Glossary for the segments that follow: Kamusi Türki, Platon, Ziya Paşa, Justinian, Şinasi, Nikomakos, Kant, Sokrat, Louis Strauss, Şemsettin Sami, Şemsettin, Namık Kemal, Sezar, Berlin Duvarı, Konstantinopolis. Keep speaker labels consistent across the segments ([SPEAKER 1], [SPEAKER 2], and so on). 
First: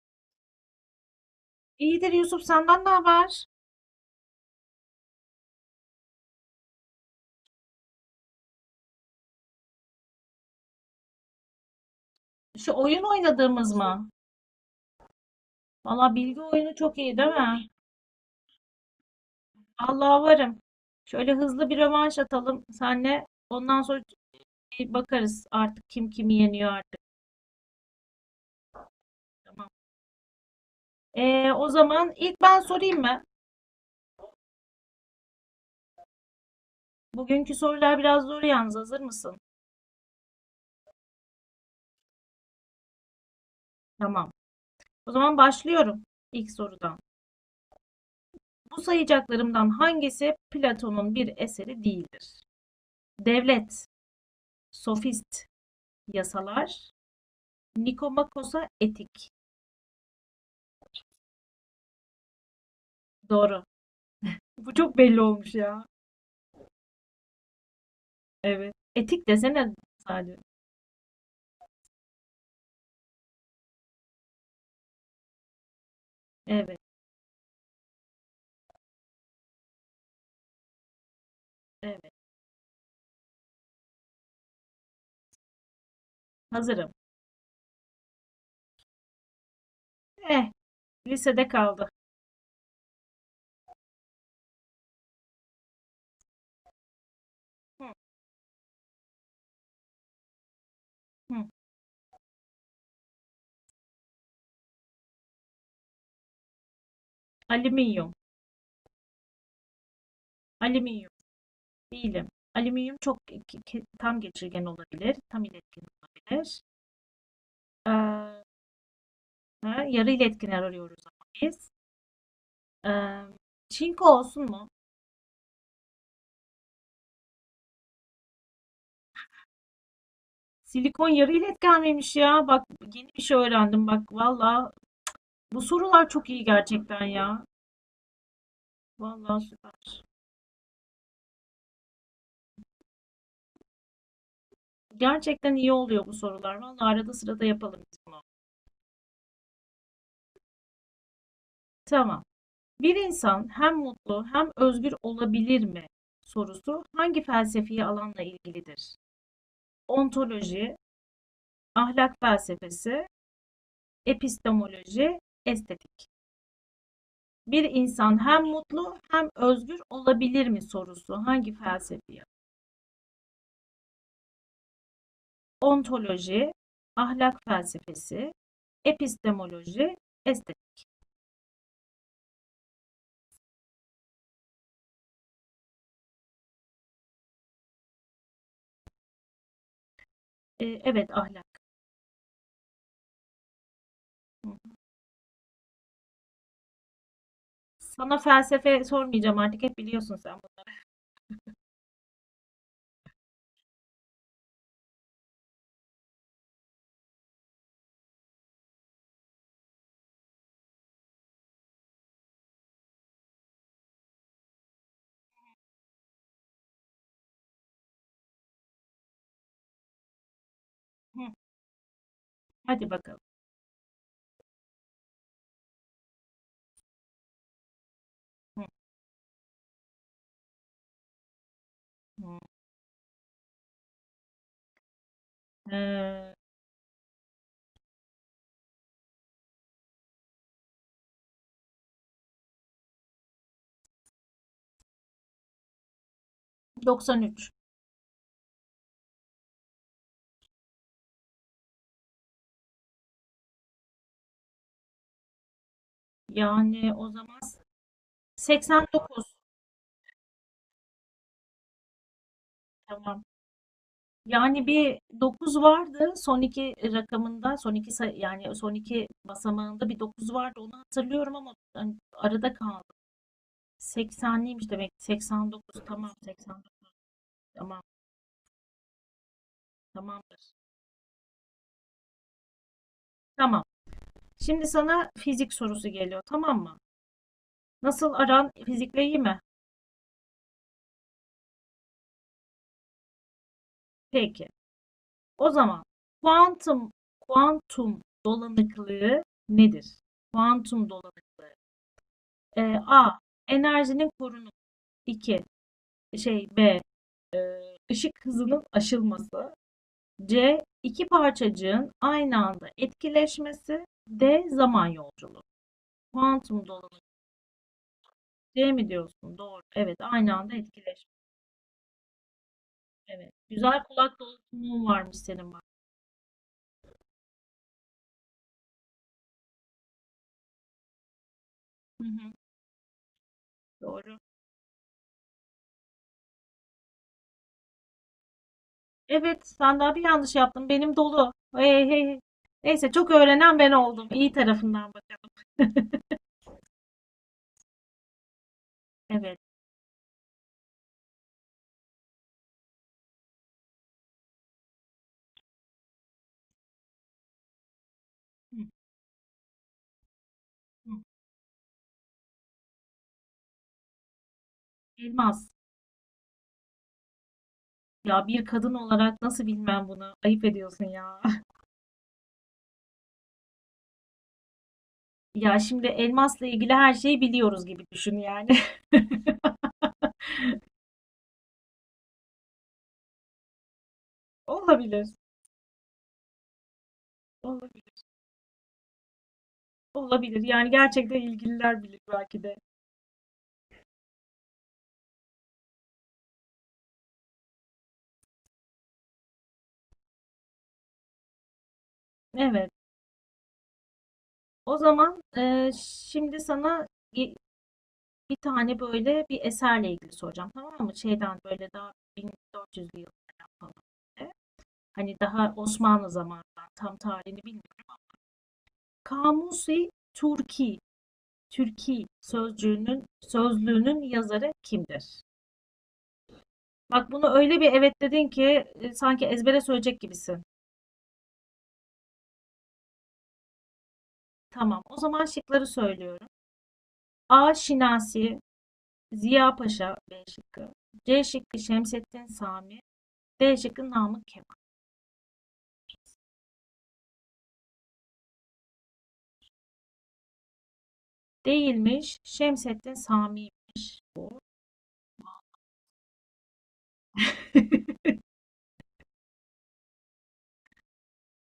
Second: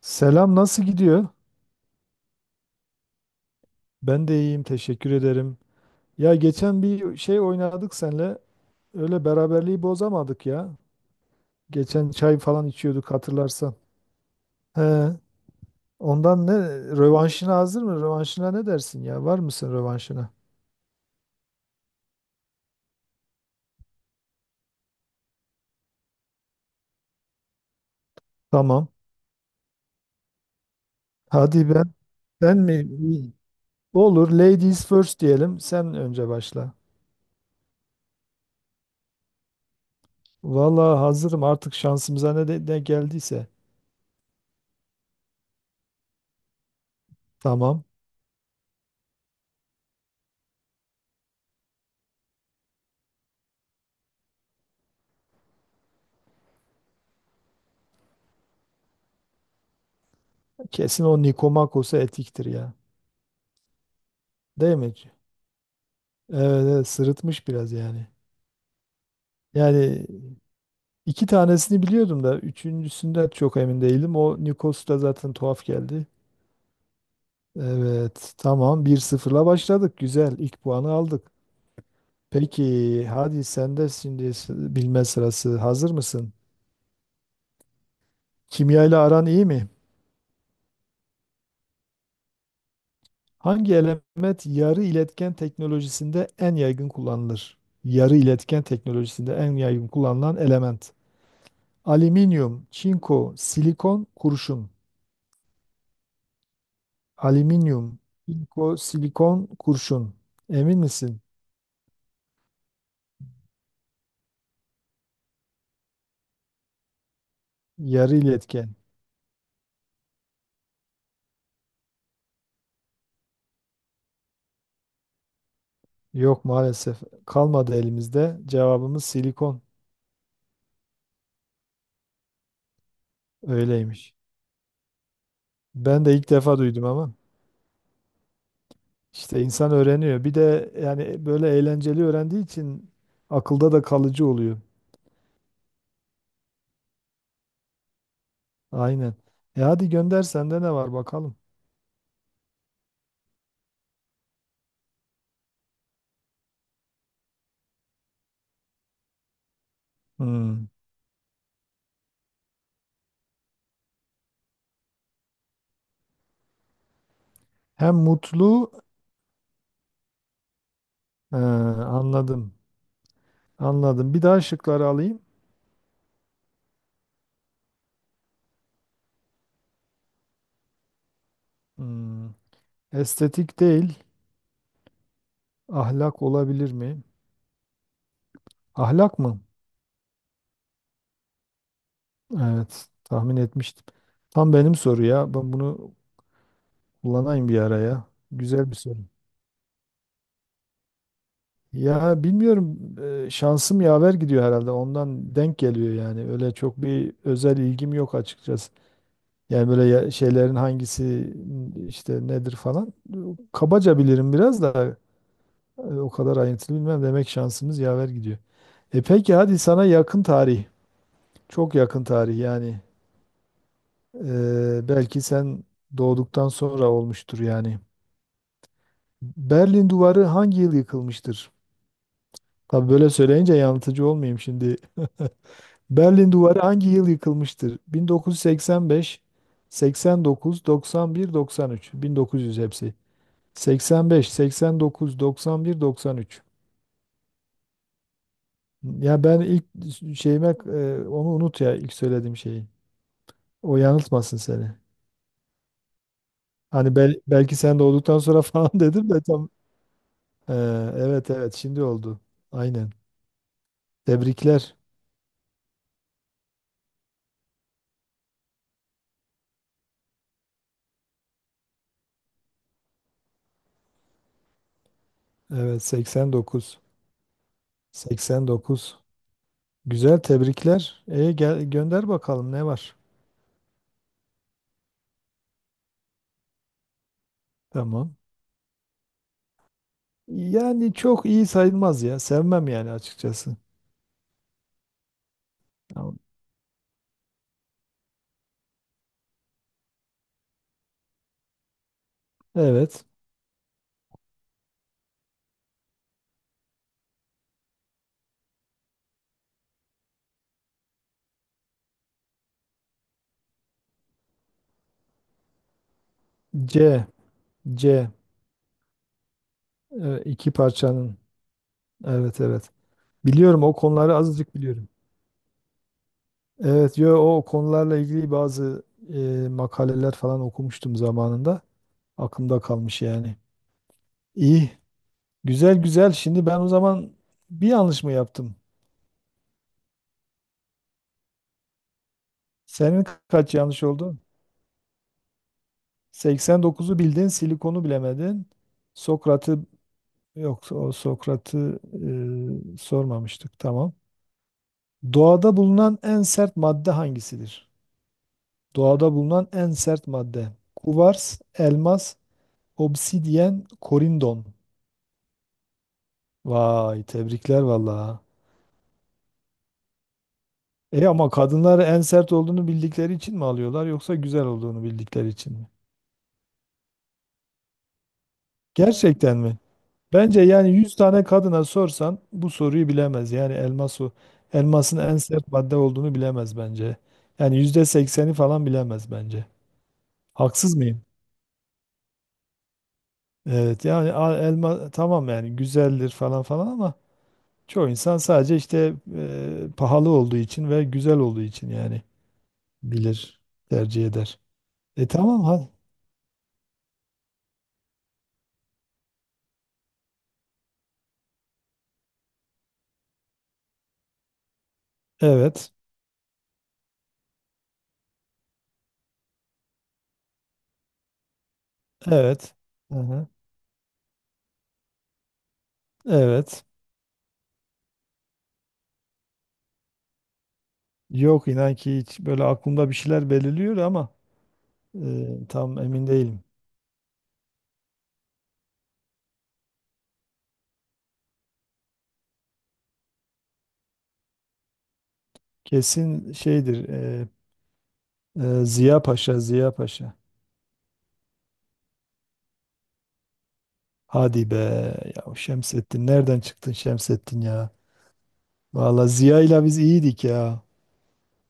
[SPEAKER 1] Selam, nasıl gidiyor?
[SPEAKER 2] İyidir Yusuf, senden ne haber?
[SPEAKER 1] Ben de iyiyim, teşekkür ederim. Ya geçen bir şey oynadık senle. Öyle beraberliği bozamadık ya. Geçen çay falan
[SPEAKER 2] Şu oyun
[SPEAKER 1] içiyorduk hatırlarsan.
[SPEAKER 2] oynadığımız mı?
[SPEAKER 1] He,
[SPEAKER 2] Valla, bilgi
[SPEAKER 1] ondan ne?
[SPEAKER 2] oyunu çok iyi değil
[SPEAKER 1] Rövanşına
[SPEAKER 2] mi?
[SPEAKER 1] hazır mı? Rövanşına ne dersin ya? Var mısın
[SPEAKER 2] Allah
[SPEAKER 1] rövanşına?
[SPEAKER 2] varım. Şöyle hızlı bir rövanş atalım senle. Ondan sonra bir bakarız artık kim kimi yeniyor artık.
[SPEAKER 1] Tamam.
[SPEAKER 2] Tamam. O
[SPEAKER 1] Hadi ben.
[SPEAKER 2] zaman ilk
[SPEAKER 1] Ben
[SPEAKER 2] ben
[SPEAKER 1] mi?
[SPEAKER 2] sorayım mı?
[SPEAKER 1] İyi. Olur. Ladies first diyelim. Sen önce başla.
[SPEAKER 2] Bugünkü sorular biraz zor yalnız. Hazır mısın?
[SPEAKER 1] Vallahi hazırım artık, şansımıza ne, de, ne geldiyse.
[SPEAKER 2] Tamam. O zaman başlıyorum ilk sorudan.
[SPEAKER 1] Tamam.
[SPEAKER 2] Bu sayacaklarımdan hangisi Platon'un bir eseri değildir? Devlet, sofist, yasalar, Nikomakos'a etik.
[SPEAKER 1] Kesin o Nikomakos'a etiktir ya.
[SPEAKER 2] Doğru. Bu
[SPEAKER 1] Değil mi?
[SPEAKER 2] çok belli olmuş ya.
[SPEAKER 1] Evet, evet, sırıtmış biraz yani.
[SPEAKER 2] Evet. Etik desene
[SPEAKER 1] Yani
[SPEAKER 2] sadece.
[SPEAKER 1] iki tanesini biliyordum da üçüncüsünden çok emin değilim. O Nikos da zaten tuhaf geldi.
[SPEAKER 2] Evet,
[SPEAKER 1] Evet tamam, 1-0'la başladık. Güzel, ilk puanı aldık.
[SPEAKER 2] evet.
[SPEAKER 1] Peki, hadi sen de şimdi bilme sırası, hazır mısın?
[SPEAKER 2] Hazırım.
[SPEAKER 1] Kimya ile aran iyi mi?
[SPEAKER 2] Eh, lisede kaldı.
[SPEAKER 1] Hangi element yarı iletken teknolojisinde en yaygın kullanılır?
[SPEAKER 2] Hı,
[SPEAKER 1] Yarı iletken teknolojisinde en yaygın kullanılan element.
[SPEAKER 2] hı.
[SPEAKER 1] Alüminyum, çinko, silikon, kurşun. Alüminyum,
[SPEAKER 2] Alüminyum,
[SPEAKER 1] Silikon, kurşun. Emin
[SPEAKER 2] alüminyum.
[SPEAKER 1] misin?
[SPEAKER 2] Değilim. Alüminyum çok tam geçirgen olabilir, tam iletken olabilir.
[SPEAKER 1] Yarı
[SPEAKER 2] Ee,
[SPEAKER 1] iletken.
[SPEAKER 2] ha, yarı iletkenler arıyoruz ama biz. Ee, Çinko olsun mu?
[SPEAKER 1] Yok maalesef. Kalmadı elimizde. Cevabımız silikon.
[SPEAKER 2] Silikon yarı iletken miymiş ya? Bak, yeni bir şey öğrendim bak.
[SPEAKER 1] Öyleymiş.
[SPEAKER 2] Valla, bu
[SPEAKER 1] Ben
[SPEAKER 2] sorular
[SPEAKER 1] de
[SPEAKER 2] çok
[SPEAKER 1] ilk
[SPEAKER 2] iyi
[SPEAKER 1] defa duydum
[SPEAKER 2] gerçekten
[SPEAKER 1] ama.
[SPEAKER 2] ya. Valla
[SPEAKER 1] İşte insan
[SPEAKER 2] süper.
[SPEAKER 1] öğreniyor. Bir de yani böyle eğlenceli öğrendiği için akılda da kalıcı oluyor.
[SPEAKER 2] Gerçekten iyi oluyor bu sorular. Vallahi arada sırada yapalım biz bunu.
[SPEAKER 1] Aynen. E hadi gönder, sende ne var bakalım.
[SPEAKER 2] Tamam. Bir insan hem mutlu hem özgür olabilir mi sorusu hangi felsefi alanla ilgilidir?
[SPEAKER 1] Hmm.
[SPEAKER 2] Ontoloji, ahlak felsefesi, epistemoloji, estetik. Bir
[SPEAKER 1] Hem
[SPEAKER 2] insan hem
[SPEAKER 1] mutlu,
[SPEAKER 2] mutlu hem özgür olabilir mi sorusu
[SPEAKER 1] he,
[SPEAKER 2] hangi felsefi?
[SPEAKER 1] anladım. Anladım. Bir daha şıkları alayım.
[SPEAKER 2] Ontoloji, ahlak felsefesi, epistemoloji, estetik.
[SPEAKER 1] Hmm. Estetik değil, ahlak olabilir mi? Ahlak mı?
[SPEAKER 2] Evet, ahlak.
[SPEAKER 1] Evet, tahmin etmiştim. Tam benim soru ya. Ben bunu kullanayım bir araya.
[SPEAKER 2] Sana
[SPEAKER 1] Güzel bir
[SPEAKER 2] felsefe
[SPEAKER 1] soru.
[SPEAKER 2] sormayacağım artık, hep biliyorsun sen
[SPEAKER 1] Ya bilmiyorum, şansım yaver gidiyor herhalde. Ondan denk geliyor yani. Öyle çok bir özel ilgim yok açıkçası. Yani böyle şeylerin hangisi işte nedir falan. Kabaca bilirim biraz da, o kadar ayrıntılı bilmem. Demek şansımız yaver gidiyor. E peki, hadi sana yakın tarih.
[SPEAKER 2] bunu.
[SPEAKER 1] Çok yakın tarih yani.
[SPEAKER 2] Hadi bakalım.
[SPEAKER 1] Belki sen doğduktan sonra olmuştur yani.
[SPEAKER 2] Hı
[SPEAKER 1] Berlin Duvarı hangi yıl yıkılmıştır?
[SPEAKER 2] hı.
[SPEAKER 1] Tabii böyle söyleyince yanıltıcı olmayayım şimdi. Berlin
[SPEAKER 2] Ee,
[SPEAKER 1] Duvarı hangi yıl yıkılmıştır? 1985, 89, 91, 93. 1900 hepsi. 85, 89, 91, 93.
[SPEAKER 2] 93.
[SPEAKER 1] Ya ben ilk şeyime, onu unut ya, ilk söylediğim şeyi. O yanıltmasın seni.
[SPEAKER 2] Yani
[SPEAKER 1] Hani
[SPEAKER 2] o zaman
[SPEAKER 1] belki sen doğduktan sonra falan dedim de
[SPEAKER 2] 89.
[SPEAKER 1] tam. Ee, evet, evet, şimdi oldu. Aynen.
[SPEAKER 2] Tamam. Yani
[SPEAKER 1] Tebrikler.
[SPEAKER 2] bir dokuz vardı son iki rakamında, yani son iki basamağında bir 9 vardı. Onu hatırlıyorum ama hani arada kaldı. 80'liymiş demek. 89,
[SPEAKER 1] Evet,
[SPEAKER 2] tamam.
[SPEAKER 1] 89.
[SPEAKER 2] 89, tamam,
[SPEAKER 1] 89. Güzel,
[SPEAKER 2] tamamdır.
[SPEAKER 1] tebrikler. E, gel gönder bakalım ne var?
[SPEAKER 2] Tamam. Şimdi sana fizik sorusu geliyor, tamam mı? Nasıl,
[SPEAKER 1] Tamam.
[SPEAKER 2] aran fizikle iyi mi?
[SPEAKER 1] Yani çok iyi sayılmaz ya. Sevmem yani açıkçası.
[SPEAKER 2] Peki. O zaman
[SPEAKER 1] Tamam.
[SPEAKER 2] kuantum kuantum dolanıklığı nedir? Kuantum dolanıklığı.
[SPEAKER 1] Evet.
[SPEAKER 2] A. Enerjinin korunumu. 2. B. Işık hızının aşılması. C. İki parçacığın aynı anda etkileşmesi. D. Zaman yolculuğu. Kuantum dolanıklığı.
[SPEAKER 1] C. C.
[SPEAKER 2] C mi diyorsun? Doğru. Evet, aynı
[SPEAKER 1] İki
[SPEAKER 2] anda etkileşme.
[SPEAKER 1] parçanın. Evet, evet.
[SPEAKER 2] Evet.
[SPEAKER 1] Biliyorum, o
[SPEAKER 2] Güzel,
[SPEAKER 1] konuları
[SPEAKER 2] kulak
[SPEAKER 1] azıcık
[SPEAKER 2] dolgunluğun
[SPEAKER 1] biliyorum.
[SPEAKER 2] varmış senin bak.
[SPEAKER 1] Evet, yo, o konularla ilgili bazı, makaleler falan okumuştum zamanında.
[SPEAKER 2] Hı hı.
[SPEAKER 1] Aklımda kalmış yani.
[SPEAKER 2] Doğru.
[SPEAKER 1] İyi. Güzel, güzel. Şimdi ben o zaman bir yanlış mı yaptım?
[SPEAKER 2] Evet, ben daha bir yanlış yaptım. Benim dolu. Hey, hey, hey. Neyse,
[SPEAKER 1] Senin
[SPEAKER 2] çok
[SPEAKER 1] kaç
[SPEAKER 2] öğrenen ben
[SPEAKER 1] yanlış
[SPEAKER 2] oldum.
[SPEAKER 1] oldu?
[SPEAKER 2] İyi tarafından bakalım.
[SPEAKER 1] 89'u bildin, silikonu bilemedin.
[SPEAKER 2] Evet.
[SPEAKER 1] Sokrat'ı, yok, o Sokrat'ı sormamıştık. Tamam. Doğada bulunan en sert madde hangisidir?
[SPEAKER 2] Hı,
[SPEAKER 1] Doğada bulunan en sert madde.
[SPEAKER 2] hı.
[SPEAKER 1] Kuvars, elmas, obsidyen, korindon.
[SPEAKER 2] Elmas.
[SPEAKER 1] Vay, tebrikler vallahi.
[SPEAKER 2] Ya, bir kadın olarak nasıl bilmem bunu? Ayıp ediyorsun
[SPEAKER 1] E
[SPEAKER 2] ya.
[SPEAKER 1] ama kadınlar en sert olduğunu bildikleri için mi alıyorlar, yoksa güzel olduğunu bildikleri için
[SPEAKER 2] Ya
[SPEAKER 1] mi?
[SPEAKER 2] şimdi elmasla ilgili her şeyi biliyoruz gibi düşün yani.
[SPEAKER 1] Gerçekten mi? Bence yani 100 tane kadına sorsan bu soruyu bilemez. Yani elmas o. Elmasın
[SPEAKER 2] Olabilir.
[SPEAKER 1] en sert madde olduğunu bilemez bence. Yani
[SPEAKER 2] Olabilir.
[SPEAKER 1] %80'i falan bilemez bence.
[SPEAKER 2] Olabilir. Yani
[SPEAKER 1] Haksız mıyım?
[SPEAKER 2] gerçekten ilgililer bilir belki de.
[SPEAKER 1] Evet yani elma tamam yani, güzeldir falan falan ama çoğu insan sadece işte, pahalı olduğu için ve güzel olduğu için yani
[SPEAKER 2] Evet.
[SPEAKER 1] bilir, tercih eder.
[SPEAKER 2] O
[SPEAKER 1] E
[SPEAKER 2] zaman
[SPEAKER 1] tamam ha.
[SPEAKER 2] şimdi sana bir tane böyle bir eserle ilgili soracağım, tamam mı? Şeyden, böyle daha 1400'lü yıllardan falan, böyle. Hani daha
[SPEAKER 1] Evet.
[SPEAKER 2] Osmanlı zamanından, tam tarihini bilmiyorum. Kamusi Türki, Türki
[SPEAKER 1] Evet.
[SPEAKER 2] sözcüğünün
[SPEAKER 1] Aha,
[SPEAKER 2] sözlüğünün yazarı kimdir?
[SPEAKER 1] evet.
[SPEAKER 2] Bak, bunu öyle bir evet dedin ki sanki ezbere söyleyecek gibisin.
[SPEAKER 1] Yok, inan ki hiç, böyle aklımda bir şeyler belirliyor ama,
[SPEAKER 2] Tamam. O zaman şıkları
[SPEAKER 1] tam emin
[SPEAKER 2] söylüyorum.
[SPEAKER 1] değilim.
[SPEAKER 2] A. Şinasi, Ziya Paşa B şıkkı. C şıkkı Şemsettin Sami, D şıkkı Namık Kemal.
[SPEAKER 1] Kesin şeydir. Ziya Paşa, Ziya Paşa.
[SPEAKER 2] Değilmiş. Şemsettin Sami'ymiş bu.
[SPEAKER 1] Hadi be ya, o Şemsettin nereden çıktın Şemsettin ya? Valla Ziya ile biz iyiydik ya.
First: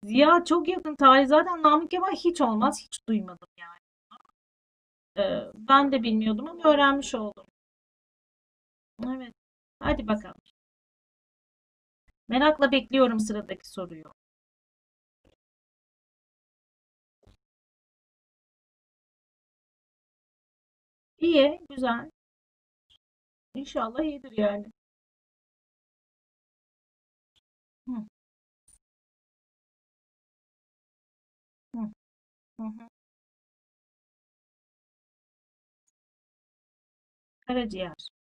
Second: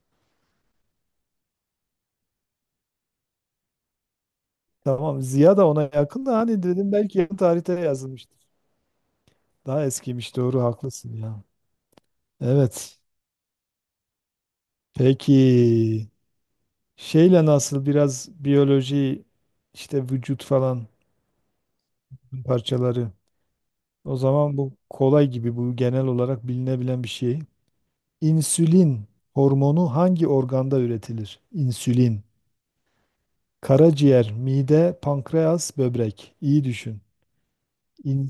[SPEAKER 2] Ziya çok yakın tarih. Zaten Namık Kemal hiç olmaz. Hiç duymadım yani.
[SPEAKER 1] Tamam, Ziya da ona
[SPEAKER 2] Ben de
[SPEAKER 1] yakın da,
[SPEAKER 2] bilmiyordum
[SPEAKER 1] hani
[SPEAKER 2] ama
[SPEAKER 1] dedim
[SPEAKER 2] öğrenmiş
[SPEAKER 1] belki yakın
[SPEAKER 2] oldum.
[SPEAKER 1] tarihte yazılmıştır.
[SPEAKER 2] Evet.
[SPEAKER 1] Daha
[SPEAKER 2] Hadi
[SPEAKER 1] eskiymiş,
[SPEAKER 2] bakalım.
[SPEAKER 1] doğru, haklısın ya.
[SPEAKER 2] Merakla
[SPEAKER 1] Evet.
[SPEAKER 2] bekliyorum sıradaki soruyu.
[SPEAKER 1] Peki şeyle nasıl, biraz biyoloji işte, vücut falan
[SPEAKER 2] İyi, güzel.
[SPEAKER 1] parçaları.
[SPEAKER 2] İnşallah
[SPEAKER 1] O
[SPEAKER 2] iyidir
[SPEAKER 1] zaman
[SPEAKER 2] yani.
[SPEAKER 1] bu kolay gibi, bu genel olarak bilinebilen bir şey.
[SPEAKER 2] Hı,
[SPEAKER 1] İnsülin hormonu hangi organda üretilir?
[SPEAKER 2] hı,
[SPEAKER 1] İnsülin.
[SPEAKER 2] hı, hı.
[SPEAKER 1] Karaciğer, mide, pankreas, böbrek. İyi düşün.
[SPEAKER 2] Karaciğer.
[SPEAKER 1] İn,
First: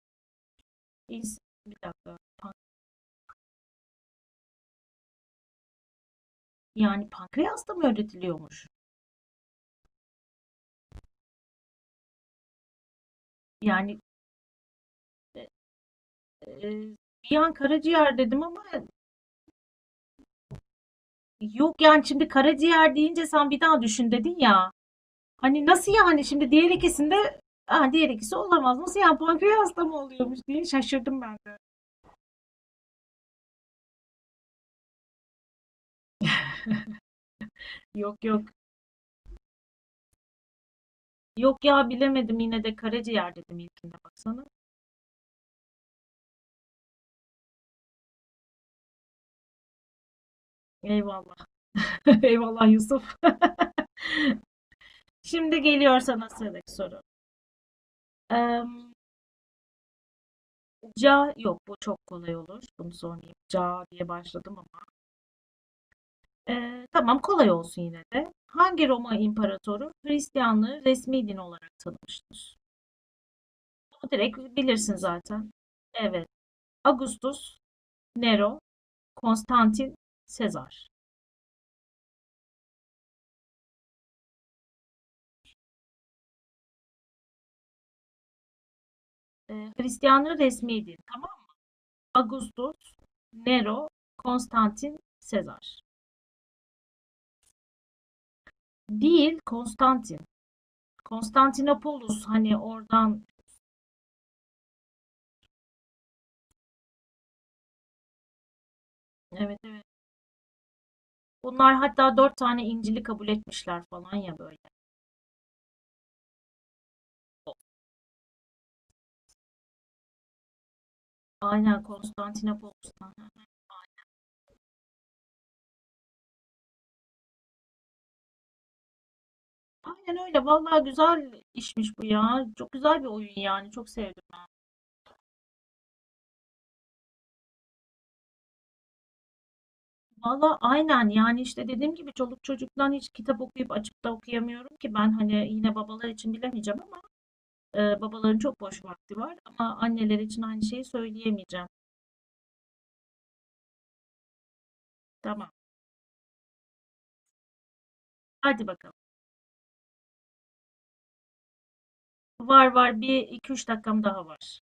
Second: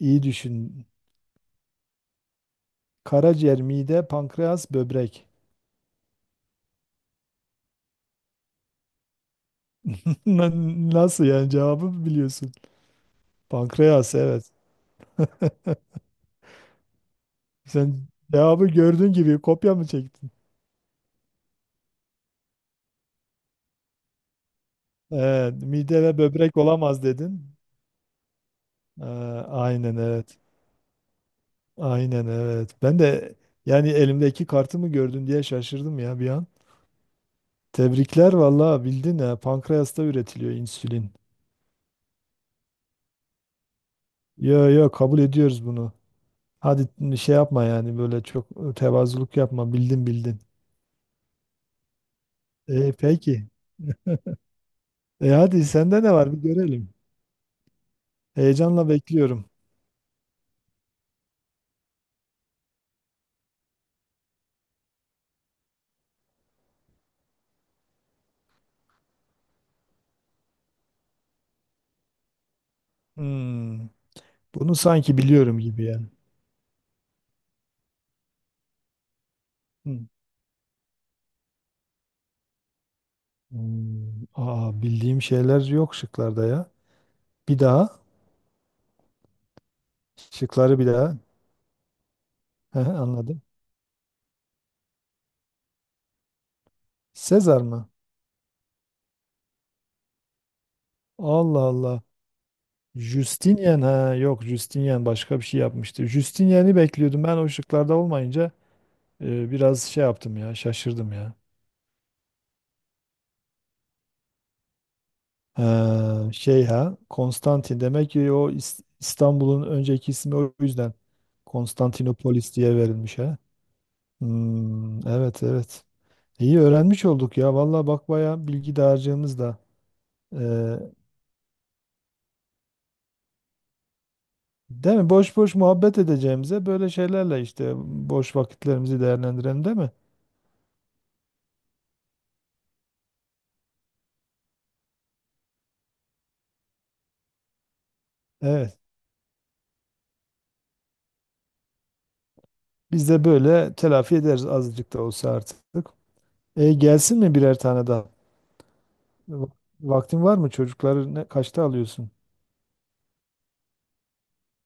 [SPEAKER 1] iyi düşün.
[SPEAKER 2] İns- Bir dakika.
[SPEAKER 1] Karaciğer, mide, pankreas, böbrek.
[SPEAKER 2] Yani pankreas da mı öğretiliyormuş?
[SPEAKER 1] Na- Nasıl yani, cevabı biliyorsun.
[SPEAKER 2] Yani
[SPEAKER 1] Pankreas, evet.
[SPEAKER 2] e, bir an
[SPEAKER 1] Sen
[SPEAKER 2] karaciğer dedim ama
[SPEAKER 1] cevabı gördüğün gibi kopya mı çektin?
[SPEAKER 2] yok, yani şimdi karaciğer deyince sen bir daha düşün dedin ya. Hani nasıl
[SPEAKER 1] Mide ve
[SPEAKER 2] yani, şimdi
[SPEAKER 1] böbrek
[SPEAKER 2] diğer
[SPEAKER 1] olamaz
[SPEAKER 2] ikisinde
[SPEAKER 1] dedin.
[SPEAKER 2] ha, diğer ikisi olamaz. Nasıl
[SPEAKER 1] Ee,
[SPEAKER 2] yani, pankreasla mı
[SPEAKER 1] aynen,
[SPEAKER 2] oluyormuş
[SPEAKER 1] evet.
[SPEAKER 2] diye şaşırdım ben de.
[SPEAKER 1] Aynen, evet. Ben de yani elimdeki kartı mı gördün diye şaşırdım ya bir an.
[SPEAKER 2] Yok
[SPEAKER 1] Tebrikler
[SPEAKER 2] yok.
[SPEAKER 1] vallahi, bildin ha. Pankreasta üretiliyor insülin.
[SPEAKER 2] Yok ya, bilemedim yine de, karaciğer dedim ilkinde baksana.
[SPEAKER 1] Yo, yo, kabul ediyoruz bunu. Hadi şey yapma yani, böyle çok tevazuluk yapma. Bildin, bildin.
[SPEAKER 2] Eyvallah. Eyvallah
[SPEAKER 1] E,
[SPEAKER 2] Yusuf.
[SPEAKER 1] peki. E
[SPEAKER 2] Şimdi
[SPEAKER 1] hadi
[SPEAKER 2] geliyor
[SPEAKER 1] sende ne
[SPEAKER 2] sana
[SPEAKER 1] var, bir
[SPEAKER 2] sıradaki
[SPEAKER 1] görelim.
[SPEAKER 2] soru. Eee,
[SPEAKER 1] Heyecanla bekliyorum.
[SPEAKER 2] Ca yok, bu çok kolay olur. Bunu sormayayım. Ca diye başladım ama. Tamam, kolay olsun yine de. Hangi Roma imparatoru Hristiyanlığı resmi din olarak tanımıştır?
[SPEAKER 1] Hmm,
[SPEAKER 2] Bunu direkt
[SPEAKER 1] Bunu
[SPEAKER 2] bilirsin
[SPEAKER 1] sanki
[SPEAKER 2] zaten.
[SPEAKER 1] biliyorum gibi yani.
[SPEAKER 2] Evet. Augustus, Nero, Konstantin,
[SPEAKER 1] Hmm.
[SPEAKER 2] Sezar.
[SPEAKER 1] Hmm, aa, bildiğim şeyler yok şıklarda ya. Bir daha.
[SPEAKER 2] Hristiyanlığın
[SPEAKER 1] Şıkları bir
[SPEAKER 2] resmiydi.
[SPEAKER 1] daha.
[SPEAKER 2] Tamam. Augustus,
[SPEAKER 1] Hı hı, anladım.
[SPEAKER 2] Nero, Konstantin, Sezar.
[SPEAKER 1] Sezar mı?
[SPEAKER 2] Değil, Konstantin.
[SPEAKER 1] Allah Allah.
[SPEAKER 2] Konstantinopolis, hani oradan.
[SPEAKER 1] Justinian, ha yok, Justinian başka bir şey yapmıştı. Justinian'i bekliyordum, ben o şıklarda olmayınca
[SPEAKER 2] Evet,
[SPEAKER 1] biraz
[SPEAKER 2] evet.
[SPEAKER 1] şey yaptım ya, şaşırdım ya.
[SPEAKER 2] Bunlar hatta dört tane İncil'i kabul etmişler falan ya, böyle.
[SPEAKER 1] Ha, şey, ha Konstantin, demek ki o İstanbul'un önceki ismi, o yüzden
[SPEAKER 2] Aynen,
[SPEAKER 1] Konstantinopolis diye
[SPEAKER 2] Konstantinopolis'ten.
[SPEAKER 1] verilmiş ha. Hmm, evet, evet. İyi öğrenmiş olduk ya. Vallahi bak, bayağı bilgi dağarcığımız da.
[SPEAKER 2] Aynen
[SPEAKER 1] e,
[SPEAKER 2] öyle. Vallahi güzel işmiş bu ya. Çok güzel bir oyun yani. Çok sevdim.
[SPEAKER 1] değil mi? Boş boş muhabbet edeceğimize, böyle şeylerle işte boş vakitlerimizi değerlendirelim, değil mi?
[SPEAKER 2] Valla aynen, yani işte dediğim gibi çoluk çocuktan hiç kitap okuyup açıp da okuyamıyorum ki ben, hani yine babalar için bilemeyeceğim ama babaların çok
[SPEAKER 1] Evet.
[SPEAKER 2] boş vakti var ama anneler için aynı şeyi söyleyemeyeceğim.
[SPEAKER 1] Biz de böyle telafi ederiz azıcık da olsa
[SPEAKER 2] Tamam,
[SPEAKER 1] artık. E, gelsin mi birer tane daha?
[SPEAKER 2] hadi bakalım.
[SPEAKER 1] Va- Vaktin var mı? Çocukları ne, kaçta alıyorsun?
[SPEAKER 2] Var var, bir iki üç dakikam daha var.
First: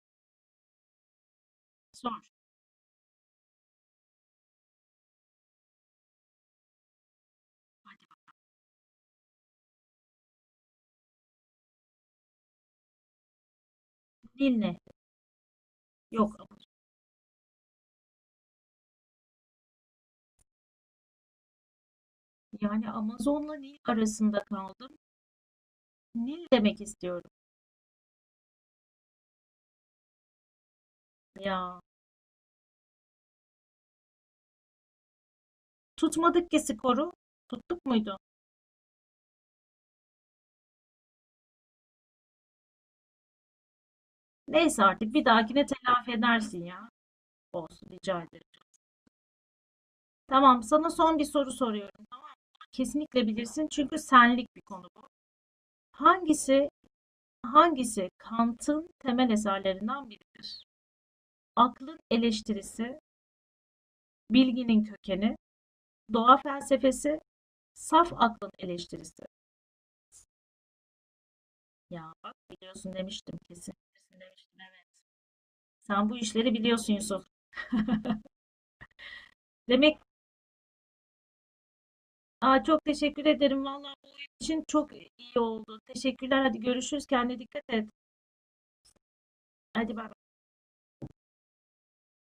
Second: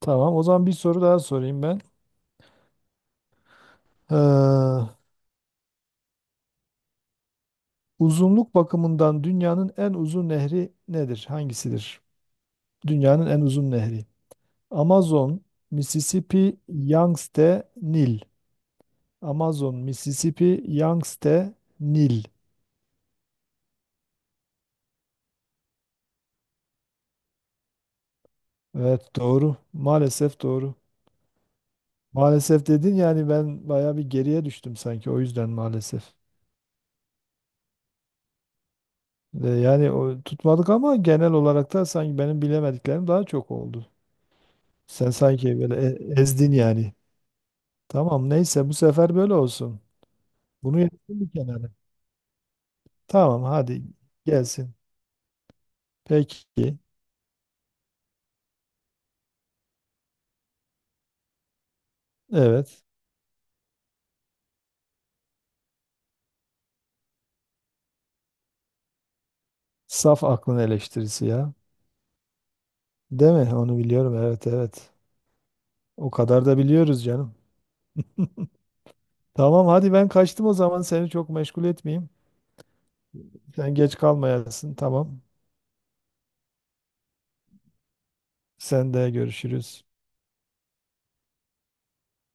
[SPEAKER 1] Tamam, o zaman bir soru daha sorayım ben.
[SPEAKER 2] Sor.
[SPEAKER 1] Ee,
[SPEAKER 2] Hadi.
[SPEAKER 1] uzunluk bakımından dünyanın en uzun nehri nedir? Hangisidir? Dünyanın en uzun nehri.
[SPEAKER 2] Nil ne?
[SPEAKER 1] Amazon,
[SPEAKER 2] Yok
[SPEAKER 1] Mississippi, Yangtze, Nil. Amazon, Mississippi, Yangtze, Nil.
[SPEAKER 2] yani Amazon'la Nil arasında kaldım. Nil demek istiyorum
[SPEAKER 1] Evet, doğru. Maalesef doğru.
[SPEAKER 2] ya.
[SPEAKER 1] Maalesef dedin yani, ben bayağı bir geriye düştüm sanki, o yüzden maalesef.
[SPEAKER 2] Tutmadık ki skoru. Tuttuk muydu?
[SPEAKER 1] E, yani o, tutmadık ama genel olarak da sanki benim bilemediklerim daha çok oldu.
[SPEAKER 2] Neyse,
[SPEAKER 1] Sen
[SPEAKER 2] artık bir
[SPEAKER 1] sanki
[SPEAKER 2] dahakine
[SPEAKER 1] böyle
[SPEAKER 2] telafi
[SPEAKER 1] ezdin
[SPEAKER 2] edersin ya.
[SPEAKER 1] yani.
[SPEAKER 2] Olsun, rica
[SPEAKER 1] Tamam
[SPEAKER 2] ederim.
[SPEAKER 1] neyse, bu sefer böyle olsun.
[SPEAKER 2] Tamam,
[SPEAKER 1] Bunu
[SPEAKER 2] sana
[SPEAKER 1] yaptın
[SPEAKER 2] son bir
[SPEAKER 1] bir
[SPEAKER 2] soru
[SPEAKER 1] kenara.
[SPEAKER 2] soruyorum. Tamam mı? Kesinlikle
[SPEAKER 1] Tamam
[SPEAKER 2] bilirsin
[SPEAKER 1] hadi,
[SPEAKER 2] çünkü senlik bir
[SPEAKER 1] gelsin.
[SPEAKER 2] konu bu. Hangisi,
[SPEAKER 1] Peki.
[SPEAKER 2] hangisi Kant'ın temel eserlerinden biridir? Aklın
[SPEAKER 1] Evet.
[SPEAKER 2] eleştirisi, bilginin kökeni, doğa felsefesi, saf aklın eleştirisi.
[SPEAKER 1] Saf aklın eleştirisi ya.
[SPEAKER 2] Ya bak, biliyorsun
[SPEAKER 1] Değil
[SPEAKER 2] demiştim,
[SPEAKER 1] mi?
[SPEAKER 2] kesin.
[SPEAKER 1] Onu biliyorum.
[SPEAKER 2] Kesin
[SPEAKER 1] Evet,
[SPEAKER 2] demiştim, evet.
[SPEAKER 1] evet.
[SPEAKER 2] Sen
[SPEAKER 1] O
[SPEAKER 2] bu
[SPEAKER 1] kadar
[SPEAKER 2] işleri
[SPEAKER 1] da
[SPEAKER 2] biliyorsun
[SPEAKER 1] biliyoruz
[SPEAKER 2] Yusuf.
[SPEAKER 1] canım. Tamam hadi
[SPEAKER 2] Demek
[SPEAKER 1] ben kaçtım, o zaman seni çok meşgul etmeyeyim.
[SPEAKER 2] Aa, çok teşekkür ederim.
[SPEAKER 1] Sen
[SPEAKER 2] Vallahi
[SPEAKER 1] geç
[SPEAKER 2] bu oyun için
[SPEAKER 1] kalmayasın.
[SPEAKER 2] çok
[SPEAKER 1] Tamam.
[SPEAKER 2] iyi oldu. Teşekkürler. Hadi görüşürüz. Kendine dikkat et.
[SPEAKER 1] Sen de, görüşürüz.
[SPEAKER 2] Hadi bay bay.